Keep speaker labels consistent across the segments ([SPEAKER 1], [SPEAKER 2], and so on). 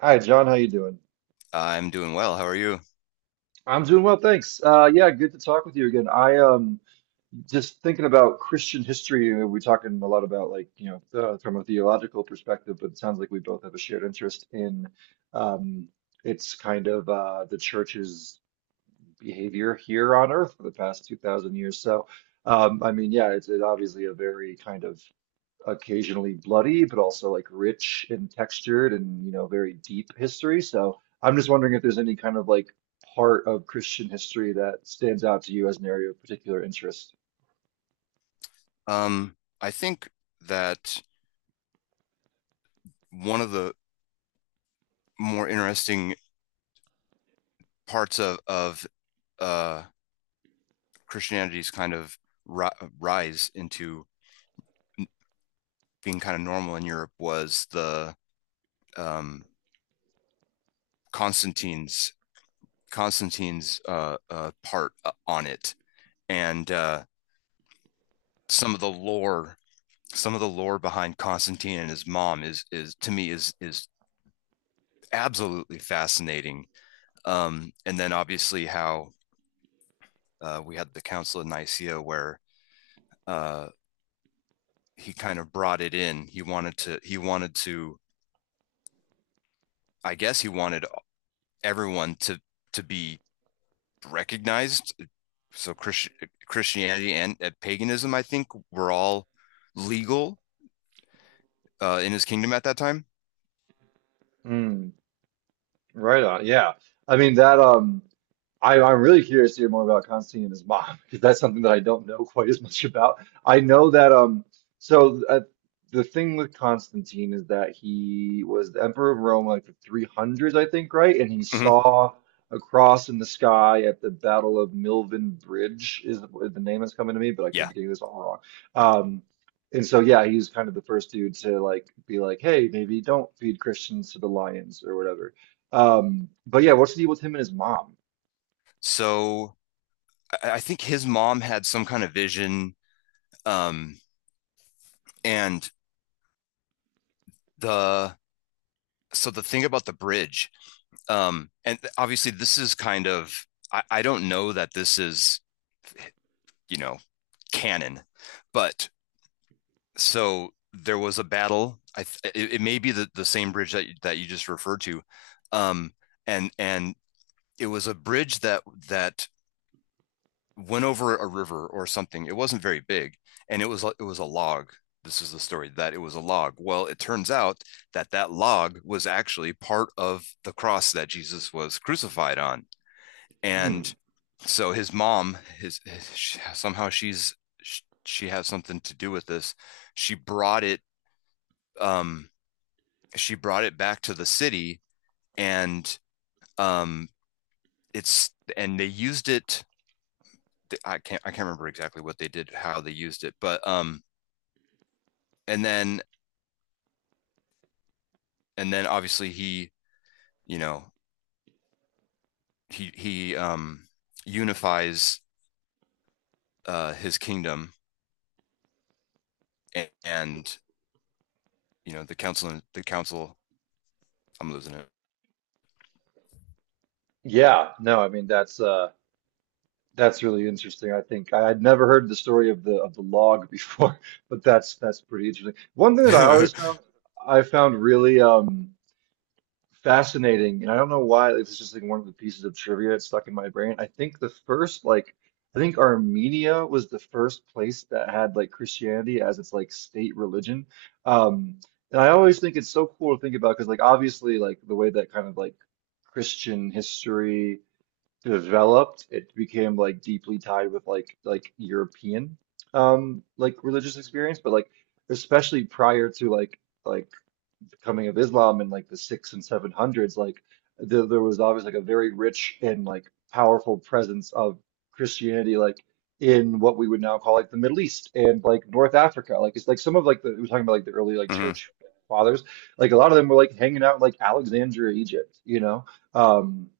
[SPEAKER 1] Hi, John. How you doing?
[SPEAKER 2] I'm doing well. How are you?
[SPEAKER 1] I'm doing well, thanks. Yeah, good to talk with you again. I just thinking about Christian history. We're talking a lot about like you know from a theological perspective, but it sounds like we both have a shared interest in um it's kind of the church's behavior here on earth for the past 2,000 years. So I mean, yeah, it's obviously a very kind of occasionally bloody, but also like rich and textured and, you know, very deep history. So I'm just wondering if there's any kind of like part of Christian history that stands out to you as an area of particular interest.
[SPEAKER 2] Um, I think that one of the more interesting parts of uh, Christianity's kind of ri rise into n- being kind of normal in Europe was the um, Constantine's Constantine's part on it, and some of the lore, some of the lore behind Constantine and his mom is to me is absolutely fascinating. And then obviously how we had the Council of Nicaea where uh, he kind of brought it in. He wanted to. He wanted to. I guess he wanted everyone to be recognized. So Christianity and paganism, I think, were all legal in his kingdom at that time.
[SPEAKER 1] Mm, right on. Yeah. I mean that I'm really curious to hear more about Constantine and his mom because that's something that I don't know quite as much about. I know that so uh, the thing with Constantine is that he was the emperor of Rome like the 300s, I think, right? And he
[SPEAKER 2] Hmm.
[SPEAKER 1] saw a cross in the sky at the Battle of Milvian Bridge is the name that's coming to me, but I could
[SPEAKER 2] Yeah.
[SPEAKER 1] be getting this all wrong. Um, and so yeah, he was kind of the first dude to like be like, hey, maybe don't feed Christians to the lions or whatever. But yeah, what's the deal with him and his mom?
[SPEAKER 2] So I think his mom had some kind of vision. Um, and the So the thing about the bridge, and obviously, this is kind of, I don't know that this is, you know, canon, but so there was a battle. It, it may be the same bridge that that you just referred to. Um, and it was a bridge that that went over a river or something. It wasn't very big, and it was a log. This is the story, that it was a log. Well, it turns out that that log was actually part of the cross that Jesus was crucified on.
[SPEAKER 1] Mm.
[SPEAKER 2] And so his somehow, she's, she has something to do with this, she brought it, um she brought it back to the city, and um it's and they used it. I can't remember exactly what they did, how they used it, but and then and then obviously he, you know, he unifies his kingdom, and, you know, the council, I'm losing it.
[SPEAKER 1] Yeah, no, I mean that's that's really interesting. I think I had never heard the story of the log before, but that's pretty interesting. One thing that I always found really fascinating, and I don't know why it's just like one of the pieces of trivia that's stuck in my brain. I think Armenia was the first place that had like Christianity as its like state religion. Um and I always think it's so cool to think about because like obviously like the way that kind of like Christian history developed, it became like deeply tied with like European like religious experience, but like especially prior to like the coming of Islam in like the six and seven hundreds, like there was obviously like a very rich and like powerful presence of Christianity like in what we would now call like the Middle East and like North Africa. Like it's like some of like the we're talking about like the early like
[SPEAKER 2] Mhm.
[SPEAKER 1] church fathers, like a lot of them were like hanging out in, like Alexandria, Egypt, you know? Um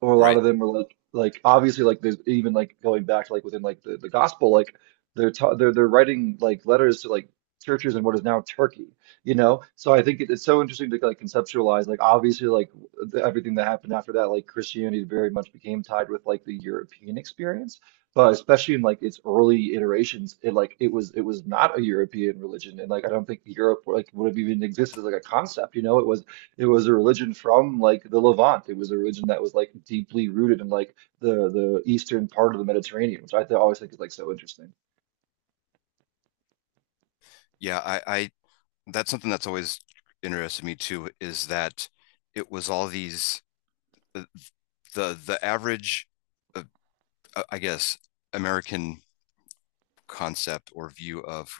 [SPEAKER 1] or a lot
[SPEAKER 2] Right.
[SPEAKER 1] of them are like obviously like there's even like going back like within like the gospel like they're writing like letters to like churches in what is now Turkey you know so I think it's so interesting to like conceptualize like obviously like everything that happened after that like Christianity very much became tied with like the European experience but especially in like its early iterations it like it was not a European religion and like I don't think Europe like would have even existed as like a concept you know it was a religion from like the Levant. It was a religion that was like deeply rooted in like the eastern part of the Mediterranean, which I th always think is like so interesting.
[SPEAKER 2] Yeah, I That's something that's always interested me too, is that it was all these the the, average uh, I guess American concept or view of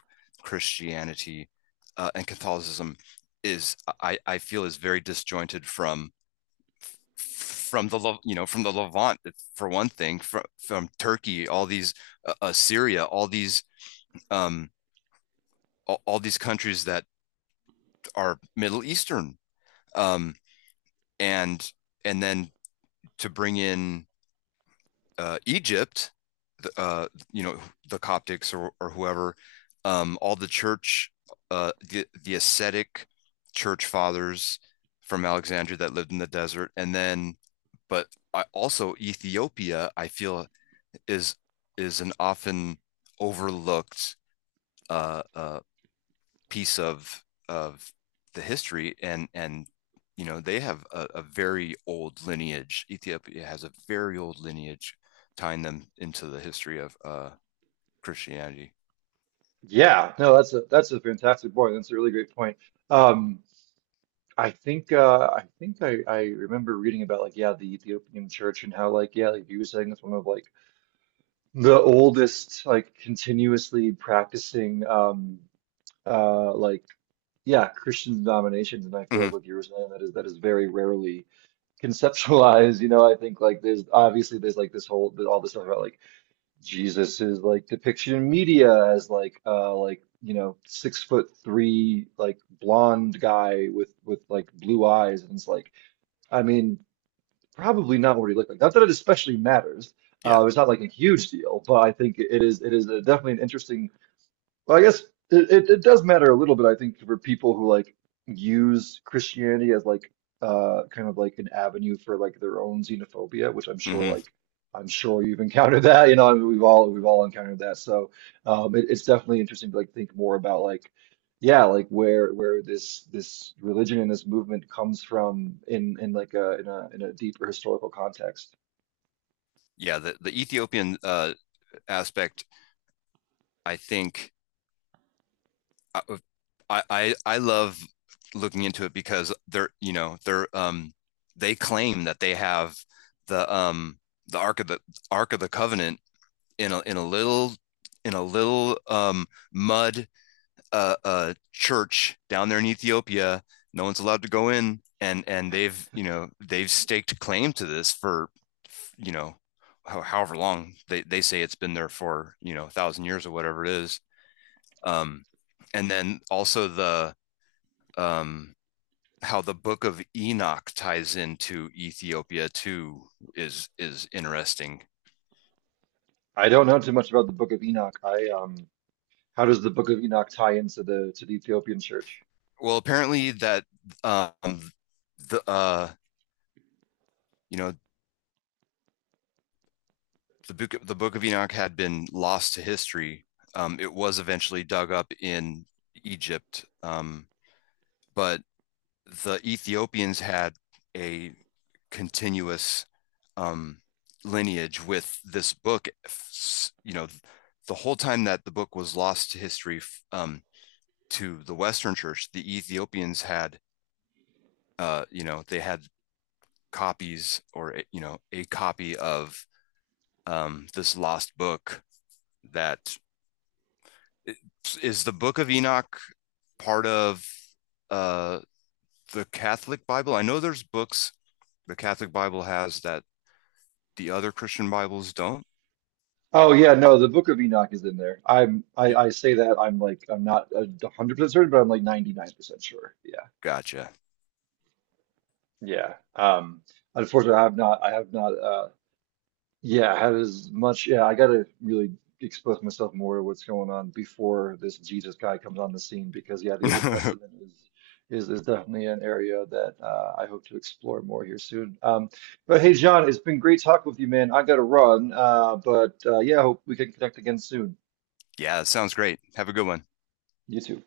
[SPEAKER 2] Christianity and Catholicism is, I feel, is very disjointed from the, you know, from the Levant, for one thing, from Turkey, all these uh, uh, all these um all these countries that are Middle Eastern, um and and then to bring in Egypt, you know, the Coptics, or whoever, all the church, the ascetic church fathers from Alexandria that lived in the desert, and then, but I, also Ethiopia, I feel is is an often overlooked Uh, uh, piece of the history, and you know they have a very old lineage. Ethiopia has a very old lineage tying them into the history of Christianity.
[SPEAKER 1] Yeah, no, that's a fantastic point. That's a really great point. Um, I think I think I remember reading about like yeah the Ethiopian church and how like yeah like you were saying it's one of like the oldest like continuously practicing like yeah Christian denominations and I feel
[SPEAKER 2] Hmm.
[SPEAKER 1] like what you were saying that is very rarely conceptualize, you know, I think like there's obviously there's like this whole all this stuff about like Jesus's like depiction in media as like you know 6'3" like blonde guy with like blue eyes and it's like I mean probably not what he looked like. Not that it especially matters.
[SPEAKER 2] Yeah.
[SPEAKER 1] It's not like a huge deal, but I think it is definitely an interesting well, I guess it does matter a little bit, I think, for people who like use Christianity as like kind of like an avenue for like their own xenophobia, which I'm sure like
[SPEAKER 2] Hmm.
[SPEAKER 1] I'm sure you've encountered that, you know, I mean, we've all encountered that. So it's definitely interesting to like think more about like yeah, like where this religion and this movement comes from in like a in a deeper historical context.
[SPEAKER 2] Yeah, the Ethiopian aspect, I think, I, I love looking into it, because they're, you know, they claim that they have the the ark of the ark of the covenant in a in a little in a little mud church down there in Ethiopia. No one's allowed to go in, and they've, you know, they've staked claim to this for, you know, however long. They say it's been there for, you know, 1,000 years or whatever it is. Um, and then also the um, how the Book of Enoch ties into Ethiopia too is interesting.
[SPEAKER 1] I don't know too much about the Book of Enoch. I How does the Book of Enoch tie into the Ethiopian church?
[SPEAKER 2] Well, apparently that um, the you know, the Book of Enoch had been lost to history. It was eventually dug up in Egypt, but the Ethiopians had a continuous um, lineage with this book. You know, the whole time that the book was lost to history, um, to the Western Church, the Ethiopians had, you know, they had copies, or, you know, a copy of, this lost book, that is the Book of Enoch. Part of uh, the Catholic Bible, I know there's books the Catholic Bible has that the other Christian Bibles don't.
[SPEAKER 1] Oh yeah, no, the Book of Enoch is in there. I say that I'm like I'm not 100% certain, but I'm like 99% sure. Yeah,
[SPEAKER 2] Gotcha.
[SPEAKER 1] yeah. Unfortunately, I have not. I have not. Yeah, had as much. Yeah, I gotta really expose myself more to what's going on before this Jesus guy comes on the scene because yeah, the Old Testament is definitely an area that I hope to explore more here soon. But hey, John, it's been great talking with you, man. I gotta run. But yeah, hope we can connect again soon.
[SPEAKER 2] yeah, sounds great, have a good one.
[SPEAKER 1] You too.